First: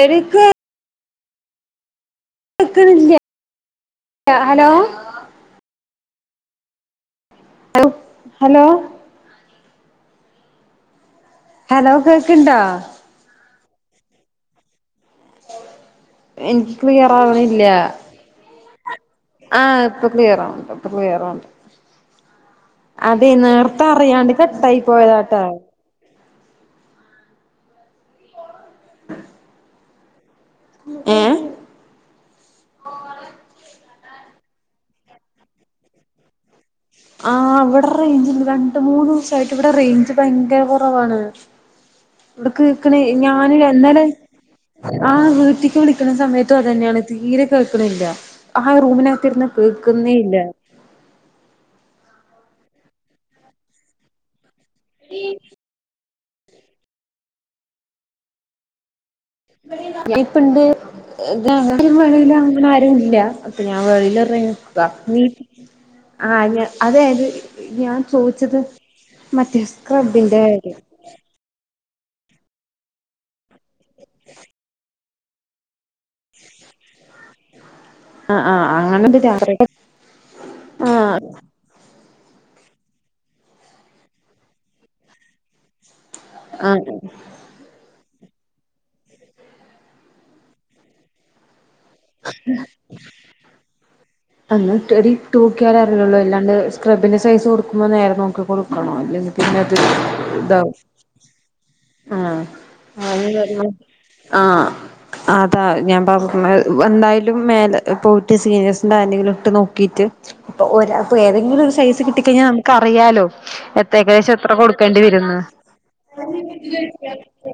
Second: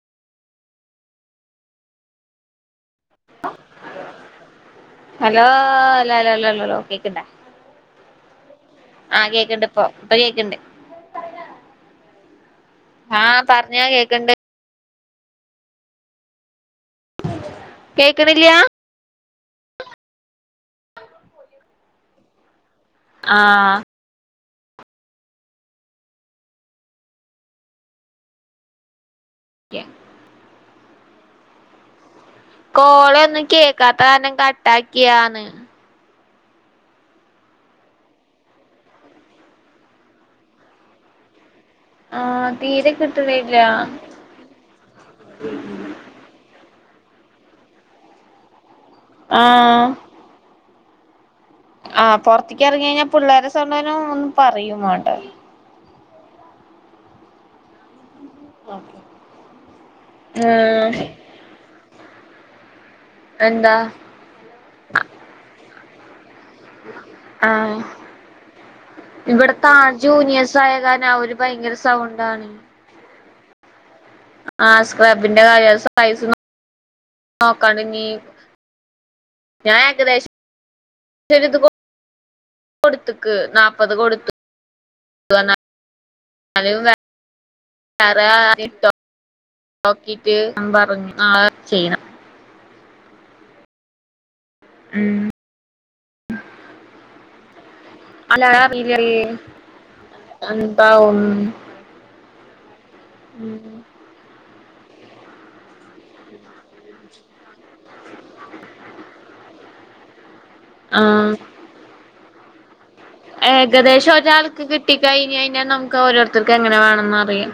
എനിക്ക് ക്ക്ണില്ലേ ആഹലോ ഹലോ ല ല ല ലാലോ കേക്ക്ണ്ടാ ഹലോ ആഹ് കേക്കണ്ട് ഇപ്പ പ്പ കേക്ക്ണ്ട് ഹലോ കേൾക്ക്ണ്ടോ ആഹ പറഞ്ഞോകേക്ക്ണ്ട് എൻക് ക്ലിയറാവണില്ല കേക്ക്ണില്ല്യാ ആഹ് പ്പ ക്ലിയറാവ് ണ്ട് പ്പ ക്ലിയറാവ്ണ്ട് അതേ യ് ആഹ് നേർത്ത പറിയാണ്ട് കട്ടായി പോയതാട്ട എ എ കോളൊന്നും കേക്കാത്ത കാരണം കട്ടാക്കിയാന്ന് ആ വടെ റേഞ്ച്ണ്ട് രണ്ട് മൂന്നുവസായിട്ട് ഇവിടെ റേഞ്ച് ഭയങ്കര കൊറവാണ് ആഹ് ഇവിടെ തീരെ കേക്ണേ യ് കിട്ട്ണില്ല ഞാനഎ ന്നലെ ആഹ വീട്ടിക്ക് വിളിക്കണ സമയത്തും അതെന്നെണ് തീരെ കേൾക്കണില്ല ആ റൂമിന ത്തിര്ന്ന ആഹ് കേൾക്കുന്നേ ഇല്ല അ പൊറത്തിക്യറങ്ങിയയിഞ്ഞ പിള്ളേരെ സൗണ്ടെന്നെ ഒന്നും പറയും മാണ്ടആ ഓ ഞ് പ്പന്ത് ഗ്രൗണ്ടിലും വെളിലും അങ്ങന ആരുല്യ അപ്പ എന്താ ഞാൻ വെളീലറഞ്ഞയ്ഞ്ഞാ [unintelligible] അതായത് ആഹ് ഞാൻ ചോയ്ച്ചത് ഇവിടെ മറ്റേ താഴ് സ്ക്രബിന്റെ ജൂനിയേഴ്സ് കാര്യം [unintelligible] ഭയങ്കര സൗണ്ടാണ് ആസ്ക്രബ്ബിന്റെ കാര്യം അത് സൈസ് നോ നോക്കാണ്ടനീം ആഹ് ആഹ് അങ്ങനെണ്ട് [unintelligible] ആഹ കൊട്ത്ത്ക്ക് നാപ്പത് കൊട്ത്ത് ആ തന്നെ ആരെ റെ ആരെ ട്ത് നോക്കിട്ട് ഞാമ്പറഞ്ഞു ഞാൻ ചെയ്യണം എന്ന ക് ട്ടാടി ഉം [unintelligible] തൂക്കിയാലെ അറിയൊളളു അല്ലാണ്ട് സ്ക്രബിൻ്റെ സൈസ് കൊടുക്ക്മ്പോം നേരം നോക്കി അല്ല കൊണ്ടാക്കണം അല്ലെങ്കി പിന്നെത് താവും [unintelligible] ആഹ ആമിം മരോളും ഉം ആഹ അതാ ഞാൻ പറഞ്ഞത് എന്തായാലും മേലെ പോയിട്ട് സീനിയഴ്സിൻ്റാർൻ്റെങ്കിലും ഇട്ട് നോക്കിട്ട് പ്പൊ അപ്പോ ആഹ് ഏതെങ്കിലും ഒരു സൈസ് കിട്ടികയ്ഞ്ഞാ നമ ക്കറിയാലോ എത്ത ഏകദേശം എത്ര കൊടുക്കേണ്ടി വരുന്ന് ങ്ങനെ വേണന്നറിയാം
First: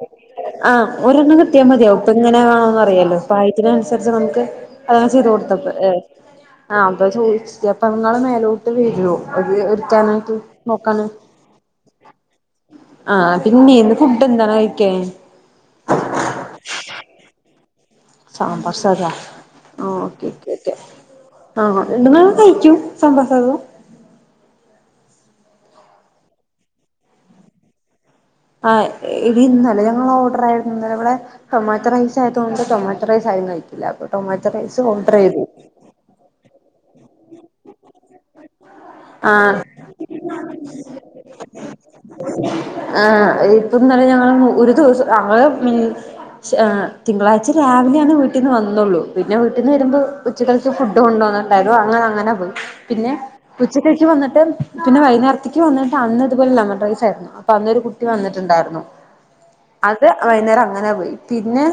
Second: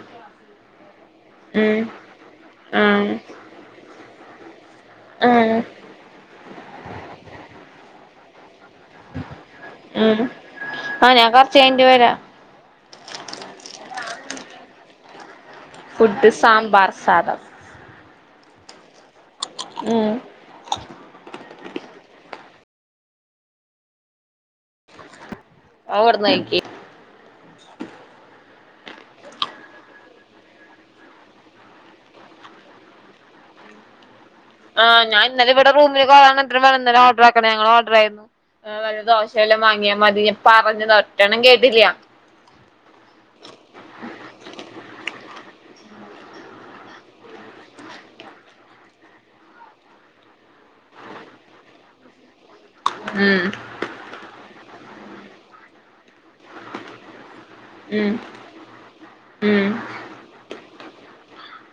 ആഹ് ഒരെണ്ണം കിട്ട്യാ മതിയാവും പ്പ ങ്ങനെ ആഹ് വേണന്നറിയാലോ പ്രായത്തിനനുസരിച്ച് നമുക്ക് അതാ ചെയ്ത് ആഹ് കൊടുത്തപ്പോഴെ ആ അതാ ചോദിച്ച അപ്പ ങ്ങളെ മേലോം ട്ട് വരോ അത് ഉം ആഹ് എട്ക്കാനായിട്ട് നോക്കാന് ഞാൻ കൊറച്ച് കഴിഞ്ഞിട്ട് വരാം ആഹ പിന്നെ ഇന്ന് ഫുഡെന്താണ് കയ് ക്യാൻ ഫുഡ് സാമ്പാർ സാധം സാമ്പർ സാധോ ആ ഉം ഓക്കെ ക്കെ ക്കെ ആ രണ്ട് നേരം കയ്ക്യും സാമ്പാർ സാധം ആവടന്നയ്കെ യ് ആഹ് എടി ഇന്നല്ലേ ഞങ്ങളോഡറാ യിരുന്നു ഇന്നലെവടെ ടൊമാറ്റൊ റൈസായതോണ്ട് ടൊമാറ്റൊ റൈസാരും കയിക്കില്ല അപ് ടൊമാറ്റൊറൈ ആ ഞാഇന്നലെ ലെ ഇവിടെ റുമില് പോ വാൻ എത്ര വ ഓർഡറാക്കി [unintelligible] ഞങ്ങൾ ഓർഡർ ആയിരുന്നു വല്ല ആഹ് ദോശവല്ലാം വാങ്ങിയാൽ മതി പറഞ്ഞത ഒറ്റണം കേട്ടില്ല ആ ഇപ്പന്ന ഞങ്ങള് ഒരു ദിവസം ഞങ്ങള് [unintelligible] ഷാതിങ്കളാഴ്ച രാവിലെയാണ് വീട്ടീന്ന് വന്നുള്ളൂ പിന്നെ വീട്ടീന്ന് വരുമ്പോ ഉച്ചക്കൽത്തേ ഫുഡ് കൊണ്ടുവന്നിണ്ടായിരുന്നു അങ്ങനെ അങ്ങനെ പോയി പിന്നെ ഉം ഉച്ചക്കല് ക്ക് വന്നിട്ട് പിന്നെ വൈനാര ത്തേക്ക് വന്നിട്ട് അന്ന ഇതുപോലെ ലമൻ റൈസ് ചേർക്കണം അന്നൊരു കുട്ടി ഉം വന്നിട്ടുണ്ടായിരുന്നു ഉം അത് വൈന്നാരം അങ്ങനെ പോയി പിന്നെ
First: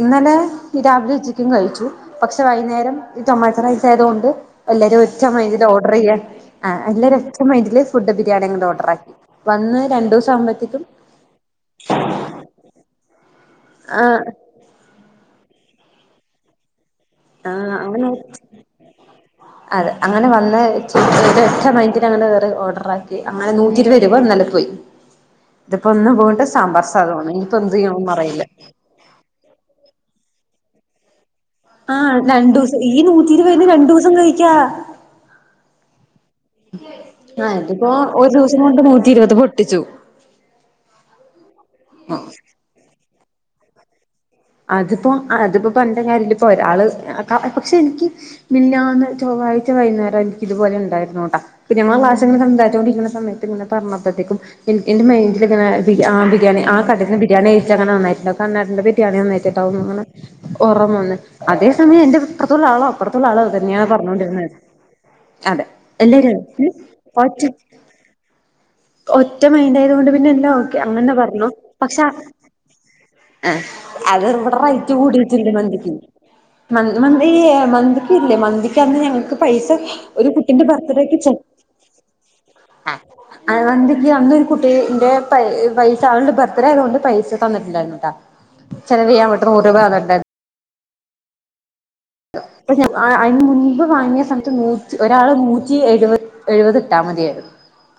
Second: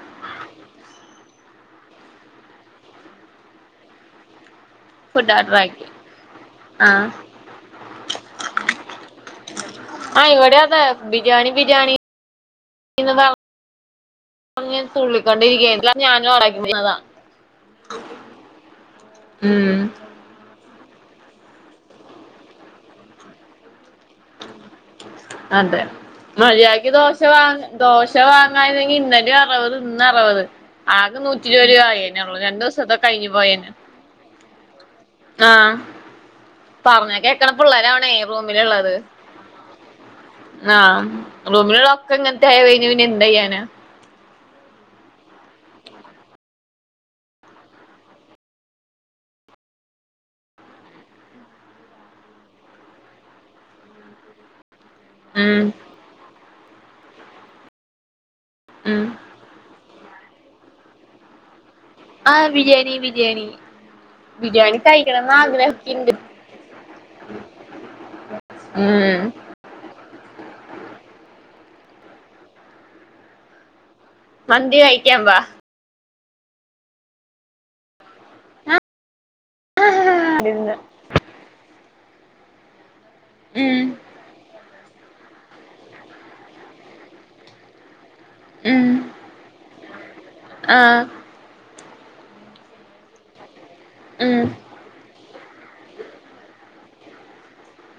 ഇന്നലെ ഈ രാവിലെ ഉച്ചയിക്കും കഴിച്ചു. പക്ഷെ വൈന്നേരം ഈ ടൊമാറ്ററൈസ് ആയതു കൊണ്ട് എല്ലരും ഒ റ്റ ഫുഡ് ഓർഡർ മൈന്റ്ല് ആക്കി ഓർഡറെയ്യ ആഹ് എല്ലാരും ഒറ്റ മൈൻഡില് ഫുഡ് ബിരിയാണിയങു ഓർഡർ ആക്കി. വന്ന് രണ്ടു ദിവസം ആഹ് ഇവിടെ അതെ ആവുമ്പോഴത്തേക്കും ബിരിയാണി ബിരിയാണി എന്ന് പർഞ് ആഹ് അങ്ങ് തുള്ളിക്കൊണ്ടിരിക്കയാരുന്നു അപ്പ ഞാനും [unintelligible] ആഹ് അങ്ങനെ ഉം അതെ അങ്ങനെ വന്ന് ഒരറ്റ മൈൻഡിൽ അങ്ങട് കേറി ഓർഡർ ആക്കി അങ്ങനെ നൂറ്റി ഇരുവരുപ ഇന്നലെ പോയി അതെ ഇതിപ്പോ ഇന്ന് പോയിട്ട് സാമ്പാർ മര്യക്ക് ദോശ സാധമാണ് ഇനിയിപ്പോ വാങ്ങ എന്ത് ചെയ്യണോന്ന് ദോശ അറിയില്ല വാങ്ങര്ന്നെങ്കി ഇന്നലെ അറുപത് ഇന്ന് അറുപത് ആകെ നൂറ്റ ആഹ് രണ്ടുസ ഈ നൂറ്റിരുപതിന് പോയേനെ രണ്ടുസം കഴിക്കാ ആഹ് പറഞ്ഞ കേക്കണ ആഹ് ഇതിപ്പോ പിള്ളേരാവണേ ഒരു ദിവസ കൊണ്ട് റൂമിലുള്ളത് നൂറ്റി ഇരുപത് പൊട്ടിച്ചു ആഹ് റൂമിലുള്ളൊക്കെ ഇങ്ങൻത്തെ ആയ കഴുഞ്ഞുന്ന പിന്നെ എന്താ ചെയ്യാന അത്പ്പോ അത്പ്പ പണ്ട് ഞാൻ എന്റെപ്പൊരാള് പക്ഷെ എനിക്ക് മിഞ്ഞാന്ന് ചൊവ്വാഴ്ച വൈകുന്നേരം എനിക്ക് ഇതുപോലെ ഉണ്ടായിരുന്നുട്ടാ പിന്നെമ്മളു ക്ലാസ്സിങ്ങനെ സംസരിച്ചോണ്ടിരിക്കുന്ന സമയത്ത് ഇങ്ങനെ പറഞ്ഞപ്പോഴത്തേക്കും എന്റെ ഉം മൈൻഡിലിങ്ങനെ ബിരി ആ ബിരിയാണി ആ കടന്ന് ബിരിയാണി കഴിച്ചങ്ങനെ നന്നായിട്ട്ണ്ടാവും [unintelligible] [unintelligible] ഉം സമയം എന്റെ ആഹ് ഇപ്പർത്തുള്ള ആളൊ ബിരിയാണി അപ്പർത്തുള്ള ആളൊ ബിരിയാണി ഇന്നെയാണ് പറഞ്ഞോണ്ടിരുന്നെ. ബിരിയാണി കഴിക്കണംന്ന് അതെ ആഗ്രഹിക്ക്ണ്ട് എല്ലാരും അ ഒറ്റ് ഉം ഒറ്റ മൈൻഡ് ആയതു കൊണ്ട് പിന്നെല്ലാ ഓക്കെ അങ്ങനെ പറഞ്ഞു പക്ഷെ ആ അത് ഇവിടെ മന്തി റൈറ്റ് കഴിക്കാൻ വാ കൂടിട്ടുണ്ട് മന്തിക്ക് മ മന്തി മന്തിക്ക് ഇല്ലേ മന്തിക്കന്ന് ഞങ്ങക്ക് പൈസ ഒരു കുട്ടിന്റെ ബർത്തഡേക് ചൊ അ ഉം മന്തിക് അന്നൊരു കുട്ടി ഇന്റെ പൈ പൈസ ആളുടെ ബർത്ത്ഡേ ആയതുകൊണ്ട് പൈസ തന്നിട്ടുണ്ടായ്രുന്നു ട്ടാ ഉം ചെലവെയ്യാൻ ട്ട് നൂറ് രൂപ തന്നിട്ടുണ്ടാരുന്നു ആഹ് ഇപ്പ ഞ അതിന് മുൻപ് വാങ്ങിയ ഉം സമയത്ത് നൂ ഒരാള് നൂറ്റി എഴു എഴുപത് ഇട്ടാ മതിയായിരുന്നു.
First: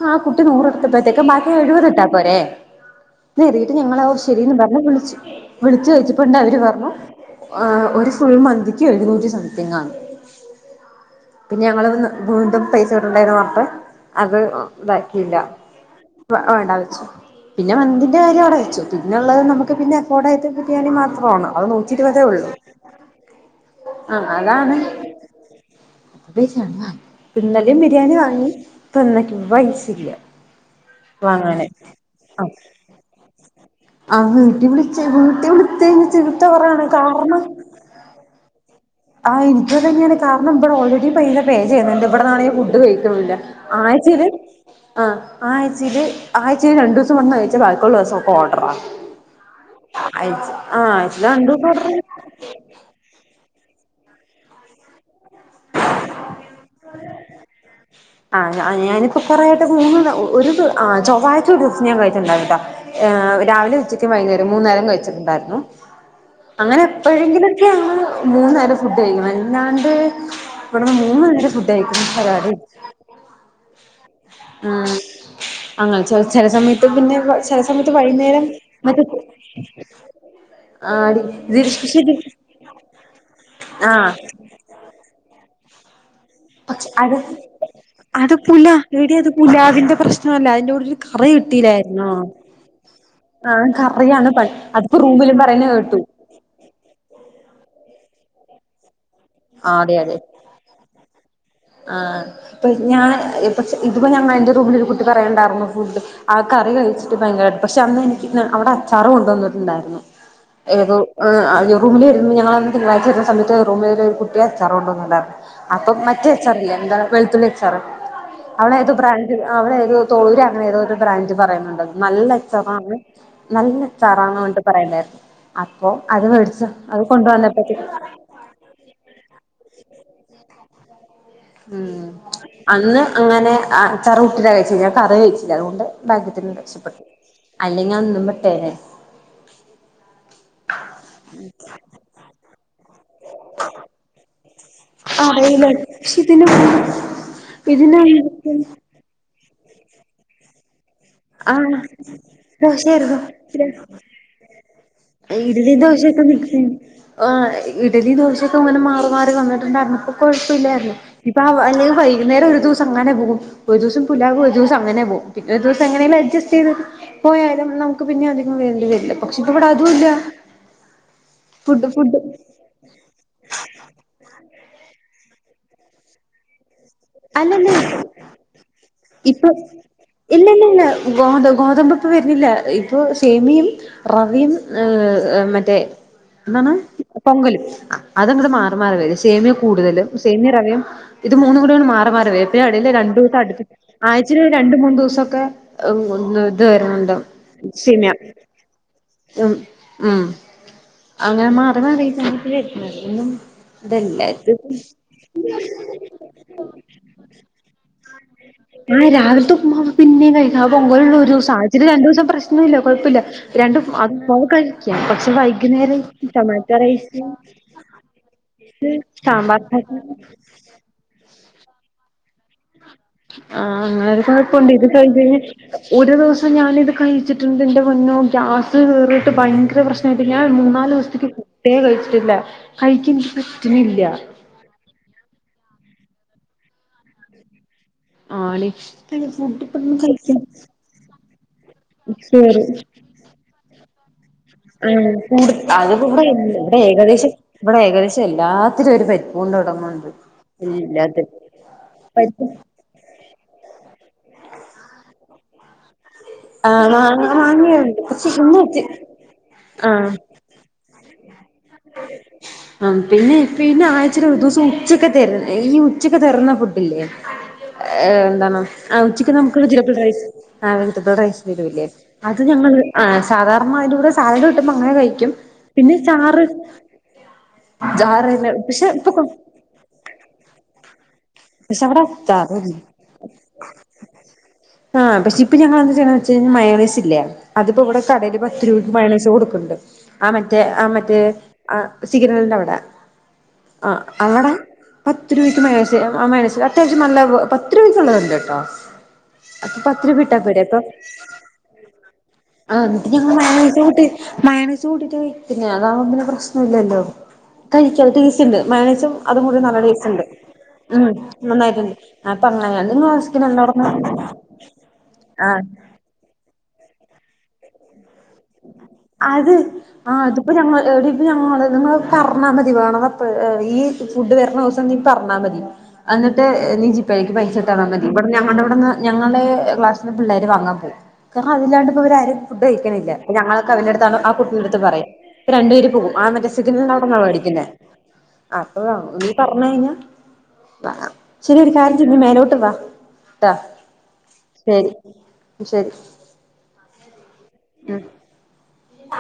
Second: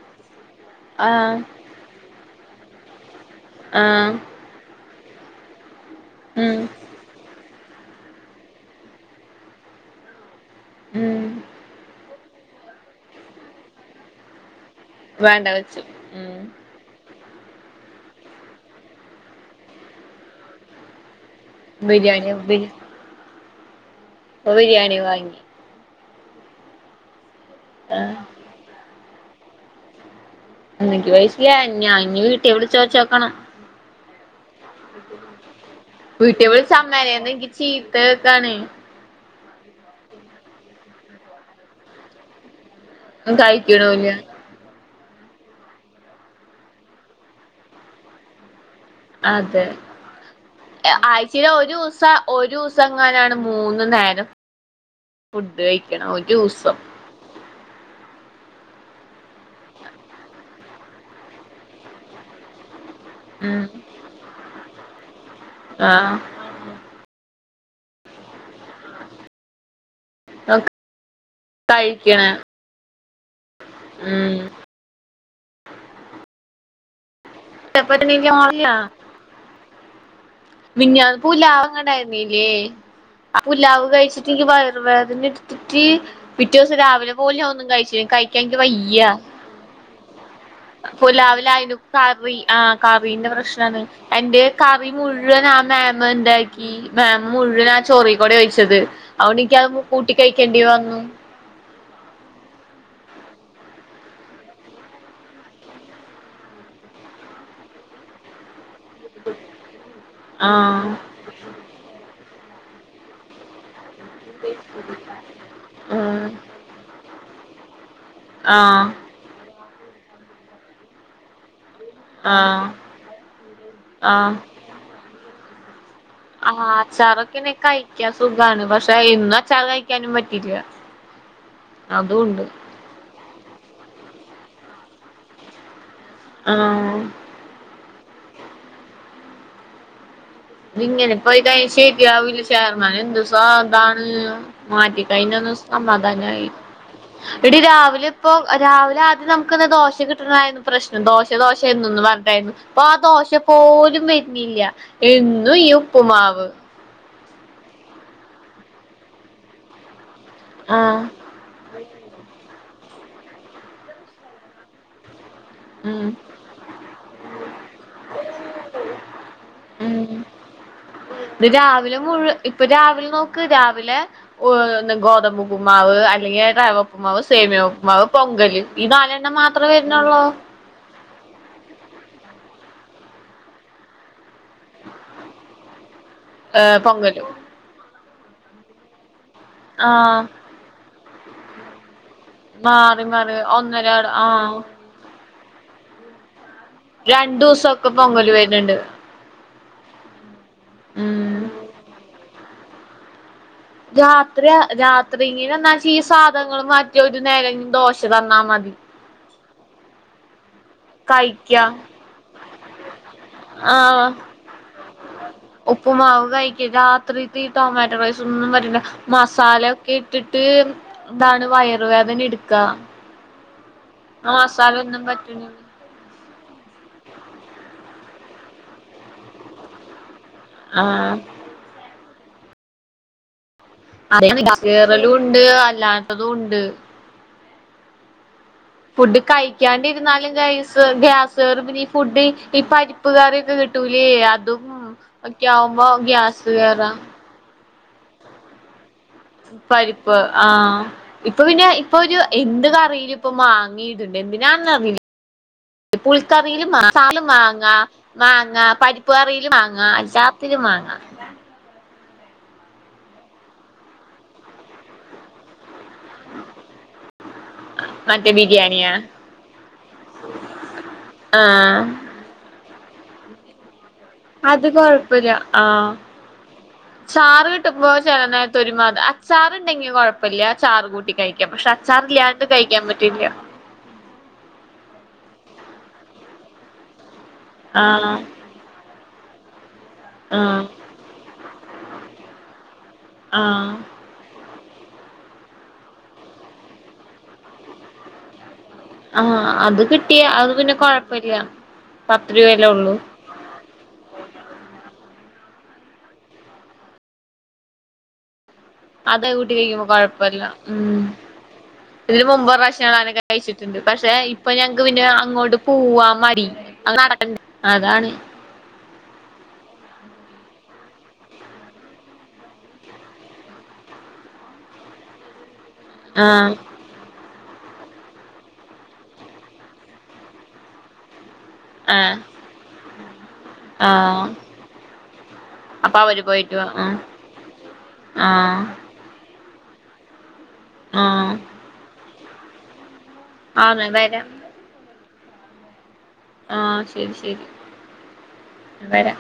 ആ കുട്ടി നൂറ് ത്തപ്പഴത്തേക്കും ആഹ് ബാക്കി എഴുപതിട്ടാ പോരെ നേറിട്ട് ഞങ്ങള ആഹ് വു ശരിന്ന് പർഞ് വിളിച്ചു വിളിച്ചു വെച്ചപ്പോണ്ട് അവര് ഉം പറഞ്ഞു ഒരു ഫുൾ മന്തി ക്ക് എഴുന്നൂറ്റി സംതിങ് ആന്ന്. ഉം പിന്നെ ഞങ്ങളന്ന് വീണ്ടും പൈസ ഇടണ്ടെന്ന് പറഞ്ഞിട്ട് അത് ഇതാക്കിയില്ല വേണ്ട വെച്ചു ഉം വേണ്ടന്നു വച്ചു പിന്നെ മന്തിന്റെ കാര്യം അവിടെ വെച്ചു പിന്നെള്ളത് നമുക്ക് പിന്നെ അഫോർഡ് ആയിട്ട് ബിരിയാണി മാത്ര ആണ് അത് നൂറ്റി ഇരുപതേ ബിരിയാണി ഉള്ളൂ പ്പ ബിരിയാണി വാങ്ങി [unintelligible] ഇന്നലിം ബിരിയാണി ആഹ് വാങ്ങി ഇപ്പ ഇന്നേക്കും പൈസയില്ല എന്ക്ക് പൈസില വാങ്ങാന് ഞാ ഇഞ് വീട്ടി ആഹ് വിളിച്ചു ചോച്ചോക്കണം ആഹ് വീട്ടി വിളിച്ച വീട്ടി വിളിച്ചഞ്ഞ വീട്ടി വിളിച്ച് ചിത്തപറയാണ് അമ്മേനേന്ന് കാറണം എനിക്ക് [unintelligible] ആഹ് എനിക്ക് അതന്നെയാണ് കാരണം ഇവിടെ ഓൾറെഡി പൈ പേ ചെയ്യുന്നുണ്ട് ഇവിടെന്നാണ്ങ്കി ഫുഡ് തുല്ല കഴിക്ക്ണൂല്ല ആഴ്ചേല് ആഹ് ആഴ്ചീല് ആഴ്ച്ചല് രണ്ട് ദിസം വന്ന് കയിച്ചാ ബാക്കി ഉള്ള ദേസം ഒക്കെ ഓഡാറാ അതെ ആഴ്ചയില് ആഴ്ചേല് രണ്ട് ദിവസം ഓർഡറ് ഒരൂസ ഒരുസങ്ങാനാണ് മൂന്ന് നേരം ഫുഡ് കഴിക്കണെ ഒരുസം ആഹ് ഞാ ഞാനിപ്പം കൊറേട്ട് മൂ ഒര് ആഹ് ചൊവ്വാഴ്ച ഒര് ദിസം ഞാൻ കഴിച്ച് ഇണ്ടാവ്ട്ടോ ഏഹ് ഉം രാവിലെ, ഉച്ചയ്ക്ക്, വൈന്നേരം മൂന്ന് നേരം കഴിച്ചിട്ട് ഇണ്ടാര്ന്നു ആഹ് അങ്ങനെ എപ്പോഴെങ്കിലും ഓക്കെ ആണ് മൂന്ന് നേരം ഫുഡ് കഴിക്ണത് അല്ലാണ്ട് ഒക്കെ ഇവടെ മൂന്ന് നേരം ഫുഡ് കയിക്ക്ന്നാ കഴിക്കണേ പരിപാടി ഉം ആഹ് അങ്ങ് ചെല സമയത്ത് പിന്നെ ചെല സമയത്ത് അപ്പൊ വൈന്നേരം മറ്റേത് മിഞാന്ന് പുല്ലാവ് ഇങ്ങണ്ടായിര്ന്നില്ലേ ആഹ് പുലാവ് ആഹ് കഴിച്ചിട്ട് ഇൻക്ക് വയറ് വേദന ഇടുത്തിട്ട് പിറ്റേ ദിവസം പക്ഷെ രാവിലെ അത് പോലും ഒന്നും കഴിച്ചില്ല അത് കഴിക്കാക്ക്യാ ഇൻക്ക് പുല വയ്യ എടി അത് പുലാവിന്റെ പ്രശ്നമല്ല അതിന്റെ കൂടെ ഒരു കറി പുലാവില് ആയാലും കിട്ടിയില്ലായിരുന്നോ കറി ആഹ് കറിന്റെ ആഹ് പ്രശ്നാന്ന് കറിയാണ് പ എന്റെ കറി അതിപ്പോ റൂമിലും മുഴുവനും പറയുന്ന കേട്ടു ആമേമ്മ് എന്താക്കി മെമ്മ് മുഴുവനും ആഹ് ചോറ് കൂടെ ഒഴിച്ചത് അ ഓണ്ട് ഇൻക്ക് അത് ആഹ് അതെ കൂട്ടി അതെ കയിക്കേണ്ടി വന്നു ആഹ് ഇപ്പൊ ഞാൻ പക്ഷെ ഇതിപ്പോ ഞങ്ങൾന്റെ റൂമില് ഒര് കുട്ടി പറയണ്ടാരുന്നു ഫുഡ് ആഹ് കറി കഴിച്ചിട്ട് ഭയങ്കര പഷെ അന്ന് അവടെ അച്ചാറ് കൊണ്ട് വന്നിട്ടുണ്ടായിരുന്നു ആഹ് ഏതോ ആഹ് റൂമിലെയ്ര്ന്നു ഞങ്ങള് അന്ന് തിങ്കാഴ്ച വേര്ന്ന സമയത്ത് റൂമില് രെ അച്ചാറ് കൊണ്ട് വന്നിട്ട്ണ്ടാരുന്നു അപ്പൊ മറ്റേ ഉം അച്ചാറ് ഇല്ലേ എന്താണ് വെൾത്തുള്ളി അച്ചാറ് ആഹ് അവളേത് ബ്രേഞ്ച അങ്ങനെ ഏതോര് ബ്രാഞ്ച പറയുന്നുണ്ടായ്ര്ന്നു നല്ല ആഹ് അച്ചാറാന്ന് നല്ല ആഹ് അച്ചാറാന്ന് പർഞ്ട്ട് പറയ്ണ്ടായ്രുന്നു അപ്പൊ അത് വേടിച്ചോ അത് കൊണ്ട് വന്നപ്പഴത്തേ താണ് പഷെ ഇന്ന് അച്ചാറ് കഴിക്കാനും പറ്റില്ലാ ഉം അതും ഇണ്ട് അന്ന് അങ്ങനെ അച്ചാറ് കുട്ടിട്ടാ കഴിച്ചത് കറി കഴിച്ചില്ല അത് കൊണ്ട് ഭാഗ്യത്തിന് ആഹ് രക്ഷപ്പെട്ടു അല്ലെങ്കി അന്നും പെട്ടേനെ ഇത് ഇങ്ങനെ പോയി കഴിഞ്ഞാ ശെരി ആവുല [unintelligible] മാറ്റിക്കയിഞ്ഞ ഒന്ന് അറിയില്ല പക്ഷെ സമാധാനായി ഇതിന് എടീ ഇതിന് രാവിലെ ഇപ്പോ രാവിലെ അ നമ്മക്ക് ഇന്ന് ദോഷിം കിട്ട്ണായാലും പ്രശ്നം ദോശ ദോശ ആഹ് എന്നെന്നും പർഞ്ഞിട്ടായിരുന്നു അപ്പൊ ആഹ് ദോശയായിരുന്നു ദോശ പോലും വെര്ന്നില്ല ഇഡലി ദോശയൊക്കെ മിക്സെ ആഹ് ഇഡലി ദോശയൊക്കെ അങ്ങനെ മാറി മാറി വന്നിട്ട്ണ്ടാര്ന്നപ്പോ കൊഴപ്പില്ലാര്ന്ന് ആഹ് ഇപ്പ ആഹ് അല്ലെങ്കി വൈക്ന്നോരം ഒര് ദു സം അങ്ങനെ പോകും ഒരുസം പുലാവ് ഒരുസം അങ്ങനെ പോകും പിറ്റേ ദിവസം ഉം എങ്ങനെലും അഡ്ജസ്റ്റ് ചെയ്ത് പോയാലും നമ്മക്ക് പിന്നെ അധികം വേണ്ടി വരില്ല പക്ഷേ ഇപ്പ ഇവടെ അതും ഇല്ല ഉം ഇത് ഫുഡ് രാവിലെ ഫുഡ് മുഴുവ ഇപ്പ രാവിലെ നോക്ക് രാവിലെ ഗോതമ്പ് ഉപ്പ് മാവ് അല്ലെങ്കി റവ ഉപ്പ്മാവ് സേമ്യാ അല്ലല്ല ഉപ്പ്മാവ് പൊങ്കല്ല് ഈ നാലെണ്ണം ഇപ്പൊ മാത്ര വെര്ണേള്ളൂ ഇല്ല ഇല്ല ഇല്ല ഗോത ഗോതമ്പ് ഇപ്പം വേര്ന്നില്ല ഇപ്പൊ സേമിയും റെവിം മറ്റേ എന്തണ് ഏഹ് പൊങ്കല് പൊങ്കലും അത് അങ്ങട് മാറി മാറി വെരും സേമ്യാ കൂട്തലും ആഹ് സേമ്യായും റവയും ഇത് മൂന്നും കൂടിയാണ് മാറി മാറി വേര എവടേലും മാറി രണ്ട് മാറി [unintelligible] ഒന്നര ആഴ്ച്ചേല് ആഹ് രണ്ട് മൂന്ന് ദിവസോക്കെ [unintelligible] ത് വെരുന്നുണ്ട് രണ്ടു ദിവസൊക്കെ സെമ്യാ പൊങ്കല് വരുന്നുണ്ട് ഉം ഉം ഉം അങ്ങനെ മാറി മാറിട്ടാണ് ഇത് വെര്നെത് രാത്രിയാ രാത്രിങ്ങനെ എന്നല് ഇച്ച് ഈ സാധനങ്ങള് മറ്റി ഒര് നേരം ദോശ തന്നാ മ ആഹ് രാവിൽത്തെ ഉപ്പ്മാവ് പിന്നെ ആഹ് പൊങ്കലോള്ളൂ ഒരുസം കഴിക്ക ആഴ്ച്ചേല് രണ്ടുസം പ്രശ്നല്ലാ കൊഴപ്പല്ല രണ്ടും [unintelligible] ഉപ്പു മാവ് കഴിക്ക്യാ റൈസ് രാത്രിത്തെ ടൊമാറ്റോ റൈസ് ഒന്നും പറ്റുല സാമ്പാർ മസാല ചട്നി കേട്ടിട്ട് താണ് വയറ് വേദന ഇട്ക്കാ ആഹ് അങ്ങനോരു കൊയ്പ്പണ്ട് ഇത്പ്പോ ഒന്നും ഇത്ന് പറ്റണില്ല ഒരു ദിവസം ഞാനിത് കഴിച്ചിട്ട്ണ്ട് എന്റെ പൊന്നോ ഗ്യാസ് കേറിയിട്ട് ഭയങ്കര പ്രശ് ഞാൻ മൂന്നാല് ആഹ് ദിവസത്തെക്ക് ഫുഡേ കഴിച്ചിട്ടില്ല കഴിക്കാൻ ഇൻക്ക് പ [unintelligible] കേറലുണ്ട് അല്ലാത്തതും ഇണ്ട് ആളി ഫുഡ് കഴിക്കാണ്ടിരുന്നാലും ഗൈസ് ഗ്യാസ് കേറും പിന്നീ ഈ ഫുഡ് ഈ കേറും പ പ്പ് കറിഒക്കെ കിട്ടൂലേ അതും ആഹ് ഒക്കെ കൂട് ആവുമ്പോ അത് ഇവിടെ ഗ്യാസ് ഇവിടെ കേറാം ഏകദേശം ഇവിടെ ഏകദേശം എല്ലാത്തിലും ഒരു പര് പരിപ്പ് ആഹ് ഇപ്പൊ പിന്നെ ഇപ്പൊ ഒരു പരിപ്പ് എന്ത് കറിയിലും ഇപ്പം മാങ്ങീട്ണ്ട് എന്തിനാന്ന് [inaudible] പുളിക്കറിയിലും ആഹ് മാങ്ങാ ച്ചാറിലും മാങ്ങ മാങ്ങാ മാങ്ങയുണ്ട് പക്ഷെ ഇന്ന് മാങ്ങാ വെച്ച് പരിപ്പ് കറിയിൽ മാങ്ങാ എ ആഹ് ത്തിലും മാങ്ങാ ആഹ് പിന്നെ പിന്നെ ആഴ്ചേൽ ഒരു ദിവസം ഉച്ചക്കത്തെ ഈ ഉച്ചക്ക് തെർന്ന ഫുഡില്ലേ ഏഹ് മറ്റേ എന്താണോ ബിരിയാണിയാ ആ ഉച്ചക്ക് നമുക്ക് വെജിറ്റബിൾ റൈസ് ആ വെജിറ്റബിൾ റൈസ് ആഹ് തരുല്ലേ അത് ഞങ്ങൾ സാധാരണ അതിന്റെ കൂടെ സാലഡ് അത് കിട്ടുമ്പ അങ്ങനെ കൊഴപ്പില്ല കഴിക്കും ആഹ് പിന്നെ ചാറ് ചാറ് ചാറല്ല പക്ഷെ ഇപ്പൊ റ് ണ്ടെങ്കി കുഴപ്പല്ല ചാറ് കൂട്ടി കഴിക്കാം പക്ഷെ അവിടെ അച്ചാർല്ലാണ്ട് ചാറില്ല കഴിക്കാൻ പറ്റില്ല ആഹ് പക്ഷെ ഇപ്പം ഞങ്ങൾ എന്താ ചെയ്ണെ വെച്ച് കഴിഞ്ഞാ മയോണെഴ്സ് ല്ലേ അതിപ്പോ ഇവിടെ ആഹ് കടേൽ തിരു മായോണേഴ്സ്‌ കൊടുക്കുണ്ട് ആഹ് മറ്റേ ആ മറ്റേ ആ സിഗ്നൽന്റെ അവിടെ ആഹ് അവടേ പത്ത് രൂപയ്ക്ക് മയോണേഴ്സ് ആ മയോണേഴ്സ് അത്യാവശ്യം നല്ല പത്ത് രൂപയ്ക്കുള്ളത് എണ്ട് കേട്ടോ ആഹ് അപ്പൊ അത് പത്ത് രൂപ കിട്ടിയ ഇട്ടാ അത് പോരെ പിന്നെ അപ്പൊ കൊഴപ്പല്ല പത്ത് രൂപയല്ലേ ഒള്ളൂ ഞങ്ങ മയോണേഴ്സ് കൂട്ടി മയോണേഴ്സ് കൂട്ടിട്ട് കഴിക്ക്ന്നേ അതാവുമ്പോ പിന്നെ പ്രശ്നം ഇല്ലല്ലോ കഴിക്കാ ടേസ്റ്റ്ണ്ട് മയോണേഴ്‌സും അത് അതും കൂട്ടി കൂടി നല്ല കഴിക്കുമ്പോ ടേസ്റ്റ് ഇണ്ട് കൊഴപ്പല്ല ഉം നന്നായിട്ടുണ്ട് ഇതിന് അപ്പം മുമ്പ് ഒരു അങ്ങനെ പ്രാവശ്യം ഞങ്ങൾ നിങ്ങൾ കഴിച്ചിട്ടുണ്ട് താമസിക്ക്ന്നവിട്ന്ന് [unintelligible] ആഹ് പൂവാൻ മടി അങ്ങനെ നടക്കണ്ട് അതാണ് അത് ആഹ് അതിപ്പോ ഞങ്ങൾ എടീ ഇത് ഞങ്ങള് നിങ്ങള് പറഞ്ഞാൽ മതി വേണത് അപ്പ ഈ ഫുഡ് വരണ ദിവസം നീ പറഞ്ഞാ മതി എന്നിട്ട് ആഹ് നീ പ്പേക്ക് പൈസട്ടെന്നാ മതി ഇബ്ടെ ഞങ്ങൾടെ ഇവിടന്ന് ഞങ്ങളുടെ ക്ലാസ്സിൽന്ന് പിള്ളേര് വാങ്ങാൻ പോവും കാരണം അതില്ലാണ്ട് ആഹ് ഇവരാരും ഫുഡ് കഴിക്ക്ണില്ല ഞങ്ങളോക്കെ അവന്റെ അടുത്താണ് ആഹ് ആ കുട്ടിയെടുത്ത് പറയും രണ്ട് പേര് അപ്പൊ പോകും അവര് ആ മറ്റേ പോയിട്ട് വാ സിഗ്നൽന്റെ ആഹ് അവടെന്നാണ് മേടിക്കുന്നേ ആഹ് അപ്പൊ നീ പറഞ്ഞ് കഴിഞ്ഞാ ആഹ് ശെരി ഒരു കാര്യം ചെയ്യ് നീ മേലോട്ട് വാ ട്ടാ ആന്ന് വരാം ശരി ശരി ആഹ് ശരി ശരി ഉം വരാ